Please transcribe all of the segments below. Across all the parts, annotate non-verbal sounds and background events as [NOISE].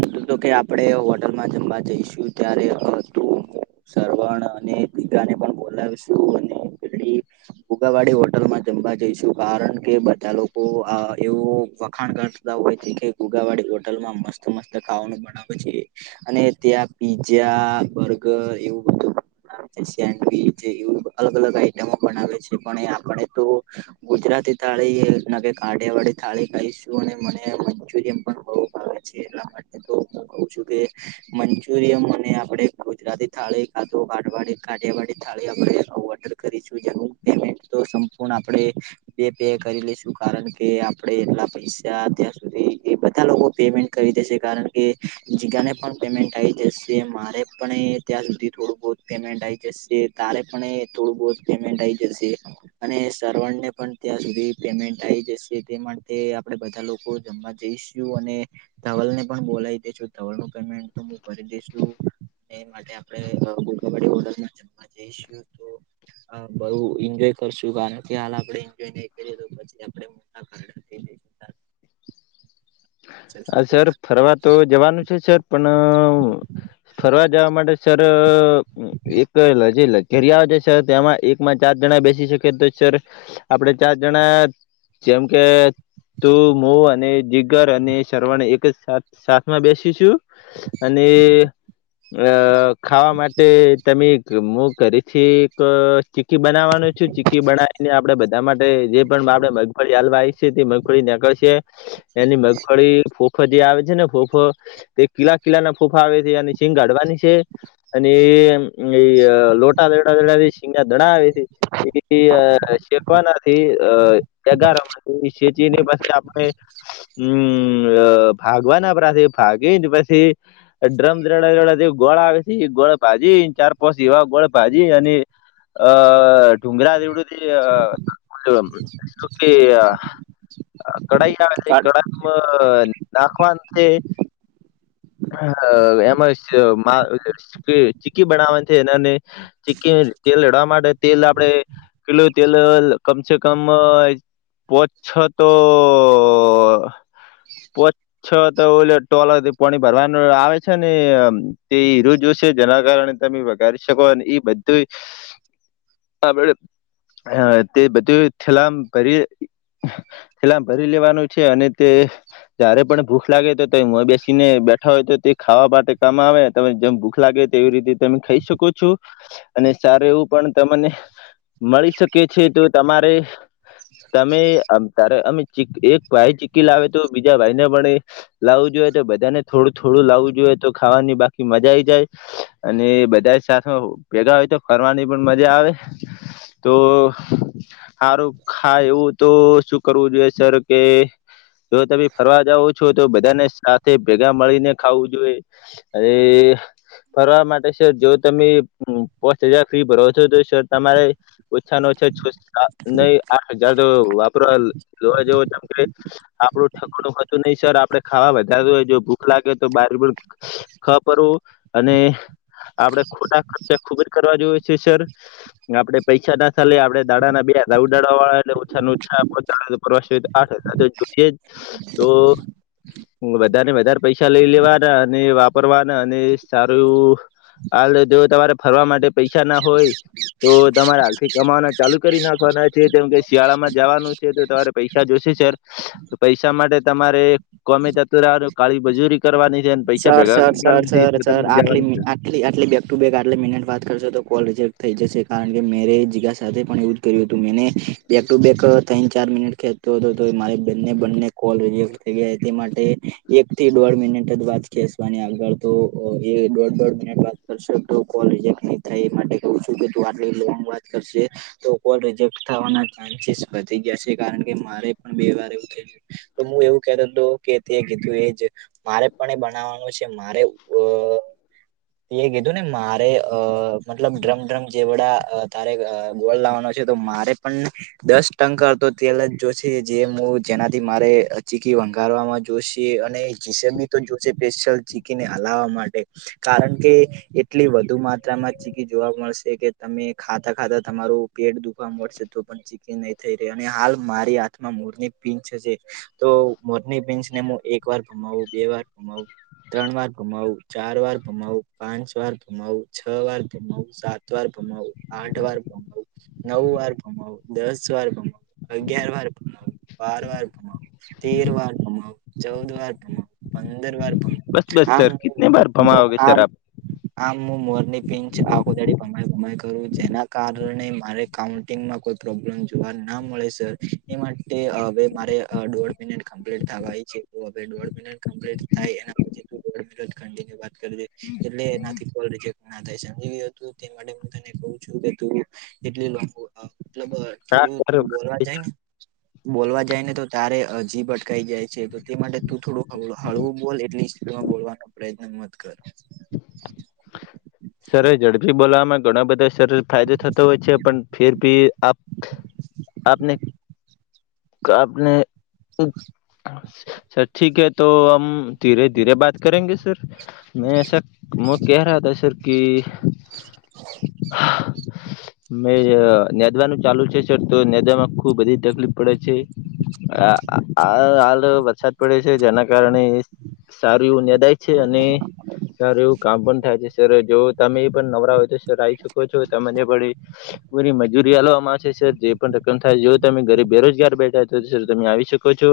હ, તો કે, આપણે હોટલમાં જમવા જઈશું, ત્યારે હતું. સરવણ અને દીઘાને પણ બોલાવીશું, અને પેડી ભુગાવાડી હોટલમાં જમવા જઈશું, કારણ કે બધા લોકો એવું વખાણ કરતા. હોય, ઉગાવાડી હોટલમાં મસ્ત-મસ્ત ખાવાનું બનાવે છે. અને ત્યાં પીઝા, બર્ગર એવું બધું. સેન્ડવીચ એવું અલગ-અલગ આઈટમો બનાવે છે, પણ આપણે તો ગુજરાતી થાળી, કાઢીયાવાળી થાળી ખાઈશું, અને મને મંચુરિયન. એલા માટે તો, હું કઉ છું કે. મંચુરિયમ અને આપડે ગુજરાતી થાળી, કાઢીયાવાડી થાળી આપે. કરી જે, પેમેન્ટ તો સંપૂર્ણ આપણે. બે પે કરી લઈશું, કારણ કે આપડે એટલા પૈસા અત્યાં સુધી એ બધા લોકો પેમેન્ટ. કરી દેશે, કારણ કે જીગાને પણ પેમેન્ટ આવી જશે, મારે પણ. અહિયાં સુધી થોડું બહુ પેમેન્ટ આ આવી જશે તારે, પણ એ થોડું બહુ પેમેન્ટ આઈ જશે. અને સર્વર ને, પણ ત્યાં સુધી પેમેન્ટ આવી જશે, તે માટે આપણે બધા લોકો જમવા જઈશ. અને ધવલ ને, પણ બોલાવી દે, ધવલ નો પેમેન્ટ તો કરી દેશું. એ માટે આપણે હોલ જમવા જઈશું તો. બહુ એન્જોય કરશું, કારણ કે હાલ આપણે એન્જોય નહી કરીએ તો, પછી આપે. તાર હા, શું સર કેવું? ફરવા તો જવાનું છે, સર. પણ ફરવા જવા માટે, સર એક જે લાગે. ઘરિયા આવે છે, સર તેયામાં એકમાં ચાર જણા બેસી શકી તો સર, આપડે ચાર જણા. જેમ કે તું, હું અને જીગર અને શર્વાણે એક જ સાથમાં બેસી છું, અને અ ખાવા માટે તમે, હું ઘરેથી એક ચીકી બનાવાનું છું, ચીકી. બનાવીને, આપણે બધા માટે જે પણ આપણે મગફળી હાલવા આવી, તે મગફળી ખળશે. એની મગફળી. ફફ જે આવે છે ને, ફોફા તે કીલા કિલ્લા ના ફોફા આવે છે, અને સિંગ ગાડવાની છે. અને. એ લોટા દડા, દડા શીંગાદડા આવી એ, શેકવાના. થી અ એગાર માંથી સેચી ની પાછી આપણે હમ [UNINTELLIGIBLE] અ ભાગવાના આપડા ભાગીને, પછી ડ્રમ દ્રડા દડ ગોળ આવે છે એ ગોળ ભાજી ચાર પાસ એવા ગોળ ભાજી અને અ અઅ ડુગરા જેવડું જ અ અ [UNINTELLIGIBLE] શું કેય? કઢાઈ આવે છે કડાઈમાં નાખવાનું છે હ એમાં [UNINTELLIGIBLE] ચીકી બનાવવાની છે એને ચીકી તેલ લડાવા માટે તેલ આપડે કીલું તેલ કમસે કમ પોચ છો તો ઓ ઓ ઓ પોચ છ તો ઓલ ટોલ પોણી ભરવાનું આવે છે ને તે ઈરો જોશે જેના કારણે તમે વગારી શકો અને એ બધું આપડે તે બધું છેેલામ કરીએ સેલામ ભરી લેવાનું છે અને તે જયારે પણ ભૂખ લાગે તો તો હું બેસ ને બેઠા હોય તો તે ખાવા માટે કામ આવે તમે જેમ ભૂખ લાગે એવી રીતે તમે ખાઈ શકો છો અને સારું એવું પણ તમને મળી શકે છે તો તમારે તમે તારે અમે ચી એક ભાઈ ચીકી લાવે તો બીજા [UNINTELLIGIBLE] લાવું જોઈએ તો બધાને થોડું થોડું લાવું જોઈએ તો ખાવાની બાકી મજા આવી જાય અને બધા સાથમાં ભેગા હોય તો ફરવાની પણ મજા આવે તો હારું ખા એવું તો શું કરવું જોઈએ સર કે જો તમે ફરવા જાવો છો તો બધાને સા તે ભેગા મળીને ખાવું જોઈએ અને ફરવા માટે સર જો તમે પોસ હજાર ફી ભરો છો તો સર તમારે ઓછા ન ઓછા છ [UNINTELLIGIBLE] નહી આઠ હજાર તો વાપર લવા જેવોમ કે આપડું ઠકડું હતું નહિ સર આપડે ખાવા કા જોઇ જો ભૂખ લાગે તો બાર પણ ખ પરવું અને આપડે ખુટા ખર્ચા ખૂબ જ કરવા જોએ છે સર આપડે પૈસા ના થાલેે આપણે દાડાના બે દ ઉ દડાવા વાળાટલે ઓછા ઉછા દાડા પ્રવા આઠ હજાર તો જોશે જ તો. વધારે ને વધારે પૈસા લઈ લેવાના અને વાપરવાના અને સારું એવું આ લો જો તમારે ફરવા માટે પૈસા ના હોય તો તમારે હાલથી કમાવાના ચાલુ કરી નાખવાના છે કેમ કે શિયાળામાં જવાનું તો તમારે પૈસા જોશે સર તો પૈસા માટે તમારે ગોમે ત તો રહેવા દો કાળી મજૂરી કરવાની છે પૈસા સર ભેગા સર સર કરવાના છે સર તો સર તમારે આટલી જવાનું છે એટલી આટલી બેક ટુ બેગ આટલી મિનટ વાત કરશો તો કોલ રિજેક્ટ થઈ જશે કારણ કે મેરે જીગા સાથે પણ હતું મે બેક ટુ બેક થ ચાર મિનિટ ખેતો હતો તો મારે બંને બંને કોલ રિજેક્ટ થઈ ગયા તે માટે એક થી દોઢ મિનિટ જ વા કેસવાની આગળ તો એ દોઢ દોઢ મિનિટ વાત કરશે તો કોલ રિજેક્ટ ન થઇ એ માટે કવ છું કે તું આટલી લોંગ વાત કરશે તો કોલ રજેક્ટ થવાના ચાન્સીસ વધી ગયા છે કારણ કે મારે પણ બે વાર એવું થઈ તો હું એવું કેતો હતો કે તે કીધું એજ મારે પણ એ બ બનાવાનું છે મારે બ એ કીધું ને મારે અ મતલબ ડ્રમ ડ્રમ જેવડા તારે ગોળ લાવવાનો છે તો મારે પન દસ ટંકર તો તેલ જ જોશે જે હું જેનાથી મારે ચીકી વંગારવામાં જોશે અને જીસેમી તો જોશે સ્પેશિયલ ચીકી ને હલાવા માટે કારણ કે એટલી વધુ માત્રામાં ચીકી જોવા મળશે કે તમે ખાતા ખાતા તમારું પેટ દુખવા મળશે તો પન ચી નઈ થઈ રેય અને હાલ મારી હાથમાં મોરની પીંછ છે. તો મોરની પિન્સને એક વાર ઘુમાવું બે વાર ઘુમાવું. ત્રણ વાર ઘુમાવું, ચાર વાર ઘુમાવું, પાંચ વાર ઘુમાવું, છ વાર ઘુમાવું, સાત વાર ઘુમાવું, આઠ વાર ઘુમાવું, નવ વાર ઘુમાવું, દસ વાર ઘુમાવું. અગિયાર વાર ઘુમાવ, બાર વાર ઘુમાવ, તેર વાર ઘુમાવ, ચૌદ વાર ઘુમાવ. પંદર વાર, બસ બસ સર કિતને બાર કમાઓગે આમ સર આપ, આમ હું મોરની પિંચ આખો દાડી ભમાઈ ભમાઈ કરું જેના કારણે મારે, કાઉન્ટિંગમાં કોઈ પ્રોબ્લેમ જોવા ના મળે સર એ માટે હવે મારે દો દોઢ મિનટ કમ્પ્લીટ થવા આઇ છે તો હવે દોઢ મિનટ, કમ્પ્લીટ થાય એના પછી તું દોઢ મિનિટ કંટીન્યુ વાત કરજે, એટલે એ નાથી કોલ રિજેક્ટ ના થાય સમજી ગ હતું તે માટે તને કું છું કે તું, એટલી લાબુ આ મતલબ આપ થોડું તું બોલવા જાય ને બોલવા જાય ને તો તારે હજીબ અટ કાઈ જાય છે તો તે માટે તું થોડું હળવું બોલ એટલી સ્પીડમાં બોલવાનો પ્રયત્ન મત કર. સર ઝડપી બોલાવામાં ઘણા બધા, સરળ ફાયદો થતો હોય છે પણ ફેર ભી આપ આપને, આપને, સર ઠીક હે તો હમ ધીરે ધીરે બાત કરેગે સર. મેં સર મુું કેહ રહા તા સર, કી મે ન્યાદવાનું ચાલુ છે સર તો નેદામાં ખુબ બધી તકલીફ પડે છે. આ હાલ હાલ વરસાદ પડે છે જેના કારણે સારું એવું ન્યાદાય. છે અને સારું એવું કામ પણ થાય છે સર, જો તમે એ પણ નવરા હોય તો સર આઈ શકો છો તમને પણ એ. પૂરી મજૂરી હાલવામાં આવશે સર જે પણ રકમ થાય જો તમે ઘરેબ બેરોજગાર બેઠાય તો સર તમે આવી શકો કો છો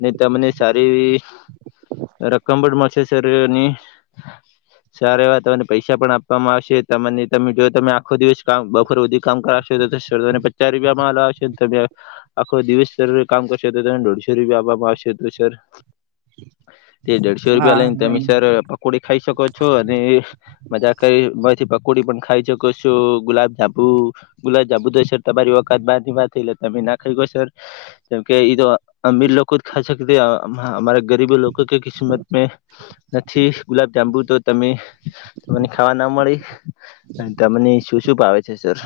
ને તમને સારી એવી, રકમ પણ મળશે સર અની સારે વાતાવ પૈસા પણ આપવામાં આવશે તમને તમે જો તમે આખો દિવસ કામ બપોર સુધી કામ કરાવશો તોને પસા ચા રૂપિયા પણ આલ્વામાં આવશે તમે આખો દિવસ કામ કરશે તો તને દોઢસો રૂપિયા આપવામાં આવશે તો સર, તે દોઢસો રૂપિયા હા લઈને તમે નહી સર પકોડી ખાઈ શકો છો અને, મજા કઇ મંથી પકોડી પણ ખાઈ શકો છો ગુલાબ જાંબુ, ગુલાબ જાબુ ધ સર તમારી ઓકાત બાર ની બાત હ એટે તમે નાખાઈ હકો સર કેમ કે એ તો, અમીર લોકો ખાઇ શકતી હમાર ગરીબી લોકો કે કિસ્મત મે નથી ગુલાબ જાંબુ તો તમે, તમને ખાવા ના મળી અને તમને શું શું ભાવે છે સર.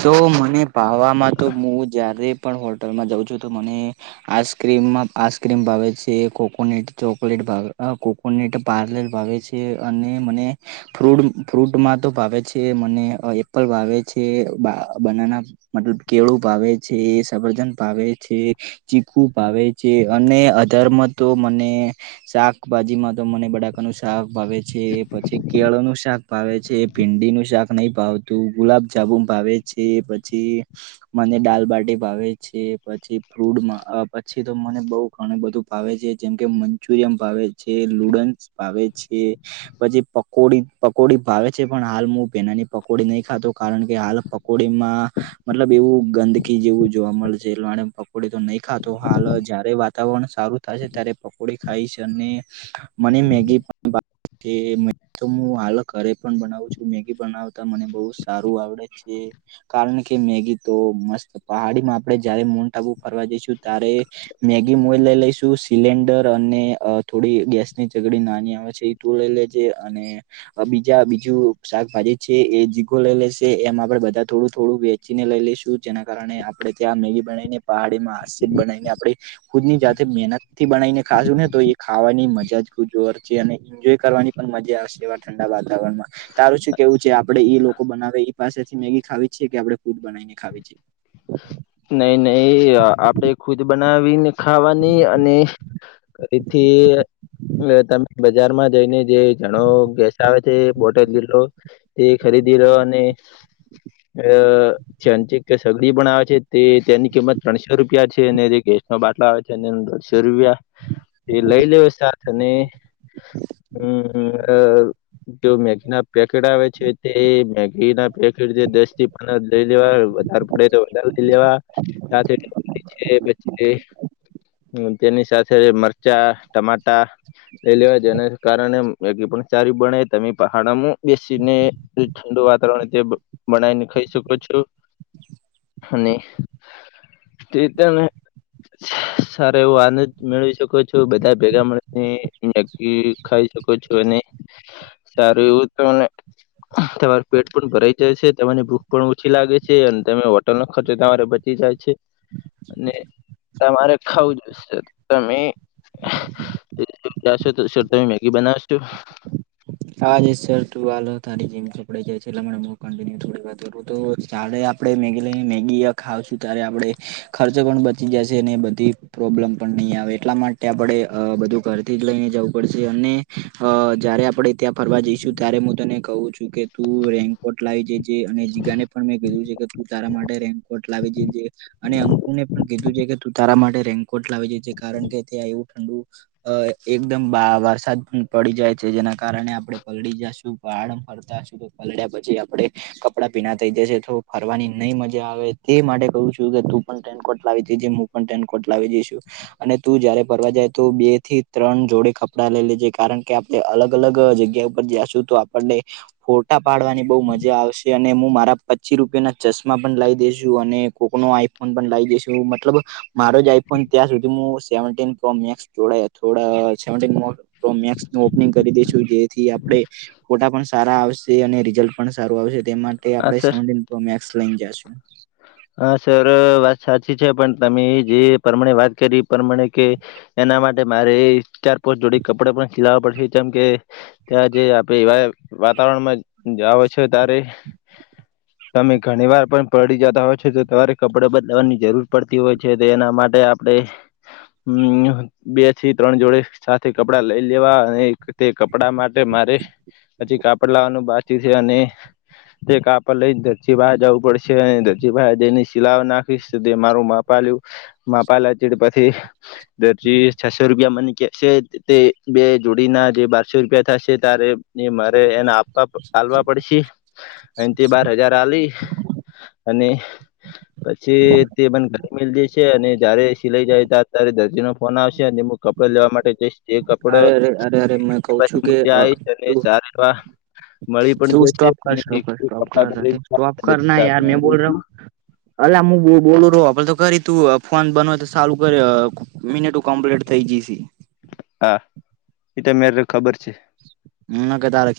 તો મને ભવામાં તો હું જ્યારે પણ હોટલમાં જાઉં છું તો મને. આઈસક્રીમમાં આઈસ્ક્રીમ ભાવે છે કોકોનટ ચોકલેટ ભાવે કો કોનેટ પારલે ભાવે છે અને મને, ફ્રૂટ ફ્રૂટમાં તો ભાવે છે મને અ એપલ ભાવે છે. બનાના મતલબ કેળું ભાવે છે, સબરજન ભાવે છે. ચીકુ ભાવે છે, અને અધર માં તો મને, શાકભાજીમાં તો મને બડાકાનું શાક ભાવે છે પછી કેળા નું શાક, ભાવે છે ભીંડી નું શાક નહી ભાવતું ગુલાબજામુન ભાવે છે પછી, મને દાલબાટી ભાવે છે, પછી ફ્રૂટમાં, પછી તો મને બઉ. ઘણ બધું ભાવે છે, જેમ કે મંચુરિયન ભાવે છે, લુડન્સ ભાવે છે. પછી પકોડી પકોડી ભાવે છે, પણ હાલ, હું હેનાની પકોડી નહી ખાતો, કારણ કે હાલ. પકોડી માં. મતલબ, એવું ગંદકી જેવું જોવા મળશે, એ પપોડી તો નહી ખાતો, હાલ જયારે વાતાવરણ સારું. થાશે, ત્યારે પકોડી ખાઇશ છે, અને મને મેગી પણ ભા તે, તો હું હાલ ઘરે પણ બનાવું છું, મેગી બનાવતા, મને બહુ સારું આવડે છે. એ કારણ કે મેગી તો મસ્ત. પહાડી માં આપણે જયારે મોન્ટ આબુ ફરવા જઈશું ત્યારે. મેગી મોઈલ લઈ લઈશું, સિલિન્ડર અને થોડી ગેસની સગડી નાની આવે છે. તું લઈ લેજ, અને બીજા બીજું શાકભાજી છે, એ જીગો લઈ લેશે એમાં. આપણે બધા થોડું થોડું વેચીને લઈ લઈશું, જેના કારણે આપણે ત્યાં મેગી બનાવીને, પહાડીમાં આત બનાવીને આપણે. ખુદ ની જાતે મહેનતથી બનાવીને ખાશું ને, તો એ ખાવાની મજા જ ખુછ ઓર અને. એન્જોય કરવાની પણ મજા આવશે, એવા ઠંડા વાતાવરણમાં તારું શું કેવું છે, આપડે એ લોકો બનાવે એ પાસે મેગી ખાવી છીએ કે, આપણે ખુદ બનાવીને ખાવી છે? નઈ, નઈ આપડે ખુદ બનાવીને ખાવાની, અને ફરીથી. તમે બજારમાં જઈને, જે જણો ગેસ આવે છે, બોટલ લીલો. તે ખરીદી રહ્યો, અને અ છેં, સગડી પણ આવે છે. તે તેની કિંમત ત્રણસો રૂપિયા છે, અને જે ગેસ નો બાટલો આવે છે, એ દઢસો રૂપિયા. એ લઈ લેવા સાથે, અને હમ. જો મેગી ના પેકેટ આવે છે, તે મેગી ના પેકેટ જે, દસ થી પંદર લઈ લેવા વધારે. આપડે તો વધારે લઈ લેવા. તેની સાથે મરચાં, ટામેટા. લઈ લેવા, જે એના કારણે મેગી પણ સારી બને, તમે પહાડમાં બેસીને ઠંડુ વાતાવરણ તે બનાવીને, ખાઈ શકો છો. અને તે તમેં. સારા એવો આનંદ મેળવી શકો છો, બધા ભેગા મળેને, મેગી ખાઈ શકો છો નહી, સારું એવું તને. તમારું પેટ પણ ભરાઈ જાય છે, તમારી ભૂખ પણ ઓછી લાગે છે, અને તમે ટલ નો ખર્ચો તમારે બચી જાય છે, અને તમારે ખાવું જોઈશે તમે. જશો તો, તમે મેગી બનાવશો. હા જ સર તું, હાલ તારી જીમપડા જાય છે, લે મ કિન્ય થોડી વા. [UNINTELLIGIBLE] આપણે મેગી મેગી ખાવશું, ત્યારે આપડે ખર્ચ પણ બચી જશે અને બધી. પ્રોબ્લેમ પણ નહીં આવે, એટલા માટે આપણે બધું ઘરથી જ લઈને જવું પડશે, અને અ જયારે આપણે ત્યાં ફરવા જઈશું, ત્યારે હું તને કહું છું કે, તું રેન્ક કોર્ટ લાવી જજે, અને જીગાને પણ મે કીધું છે કે, તું તારા માટે રેઈનકોર્ટ લાવી જે. અને અંકુને પણ કીધું છે કે, તું તારા માટે રેઈનકોટ લાવી જે જે કારણ કે ત્યાં એવું ઠંડુ. અ એકદમ બાર વરસાદ પડી જાય છે, જેના કારણે આપણે પલડી જશું, વાડ ફરતાશુ તો પલડ્યા, પછી આપણે કપડાં ભીણા થઈ જશે, તો ફરવાની નહી મજા આવે, તે માટે કવું છું કે, તું પણ રેઇનકોટ લાવી જ જે. પણ ટેનકોર્ટ લાવી જઈશું. અને તું જયારે ફરવા જાય, તો બે થી ત્રણ જોડે કપડાં લઈ લેજે, કારણ કે આપણે અલગ અલગ જગ્યા ઉપર જશું તો, આપણને ફોટા પાડવાની બહુ મજા આવશે, અને હું મારા પચી રૂપિયાના ચશ્મા પણ લઈ દઈશું અને કોકનો આઈ ફોન પણ લાઈ દેશું મતલબ મારો જ આઈફોન ત્યાં સુધી હું સેવન ટીમેક્સ જોડાયા થોડ [UNINTELLIGIBLE] તો મેક્સ ઓપનિંગ કરી દેશું. જેથી આપડે ફોટા પણ સારા આવશે અને રિઝલ્ટ પણ સારું આવશે તેમાં તે હા આપડે સર સેવન ટી ફૌમમેક્સ લઈને જશું હા સર વાત સાચી છે, પણ તમે જે પરમાણે વાત કરી પ્રમાણે કે એના માટે મારે ચાર પોચ જોડી કપડા પણ સિલાવા પડશે ચમ કે ત્યાં જે આપે એવા વાતાવરણમાં જાવ છે ત્યારે તમે ઘણી વાર પણ પલડી જતા હોય છે તો તમારે કપડે બદલાવાની જરૂર પડતી હોય છે. તો એના માટે આપણે હમ બે થી ત્રણ જોડે સાથે કપડા લઈ લેવા અને તે કપડા માટે મારે પછી કાપડ લાવવાનું બાકી છે અને તે કાપડ લઈને દરજી પાહે જવું પડશે અને દરજી પાહે જ ઈને સિલાઓ નાખીશ તે મારું માપ આલયુ માપ આલયા ચેડ પછી દરજી છસો રૂપિયા મને કે છે તે બે જોડીના જે બારસો રૂપિયા થશે ત્યારે મારે એને આપવા આલવા પડશે અહીથી બાર હજાર આલી અને પછી તે મને ઘરે મેલ દેશે અને જયારે સિલાઈ જાય તા ત્યારે દરજીનો ફોન આવશે અને કપડા લેવા માટે જઈશ જે કપડો અરે અરે અરે અરે મેં કઉ છું પછી કે ત્યા આવીશ અને તું સારા એવા મળી પણ તું ગઈ છે સ્ટોપ કર અને સ્ટોપ કર સ્ટોપ કર સ્ટોપ બ કર ના સાત યાર મેં બોલ [UNINTELLIGIBLE] અલા હું બોલું રોહ હોભળ તો ખરી તું ફોન બન તો સાલું કર મિનિટો કમ્પ્લીટ થઇ જઈશે. હા એ તો મેરે ખબર છે. હું તા લેખી [UNINTELLIGIBLE]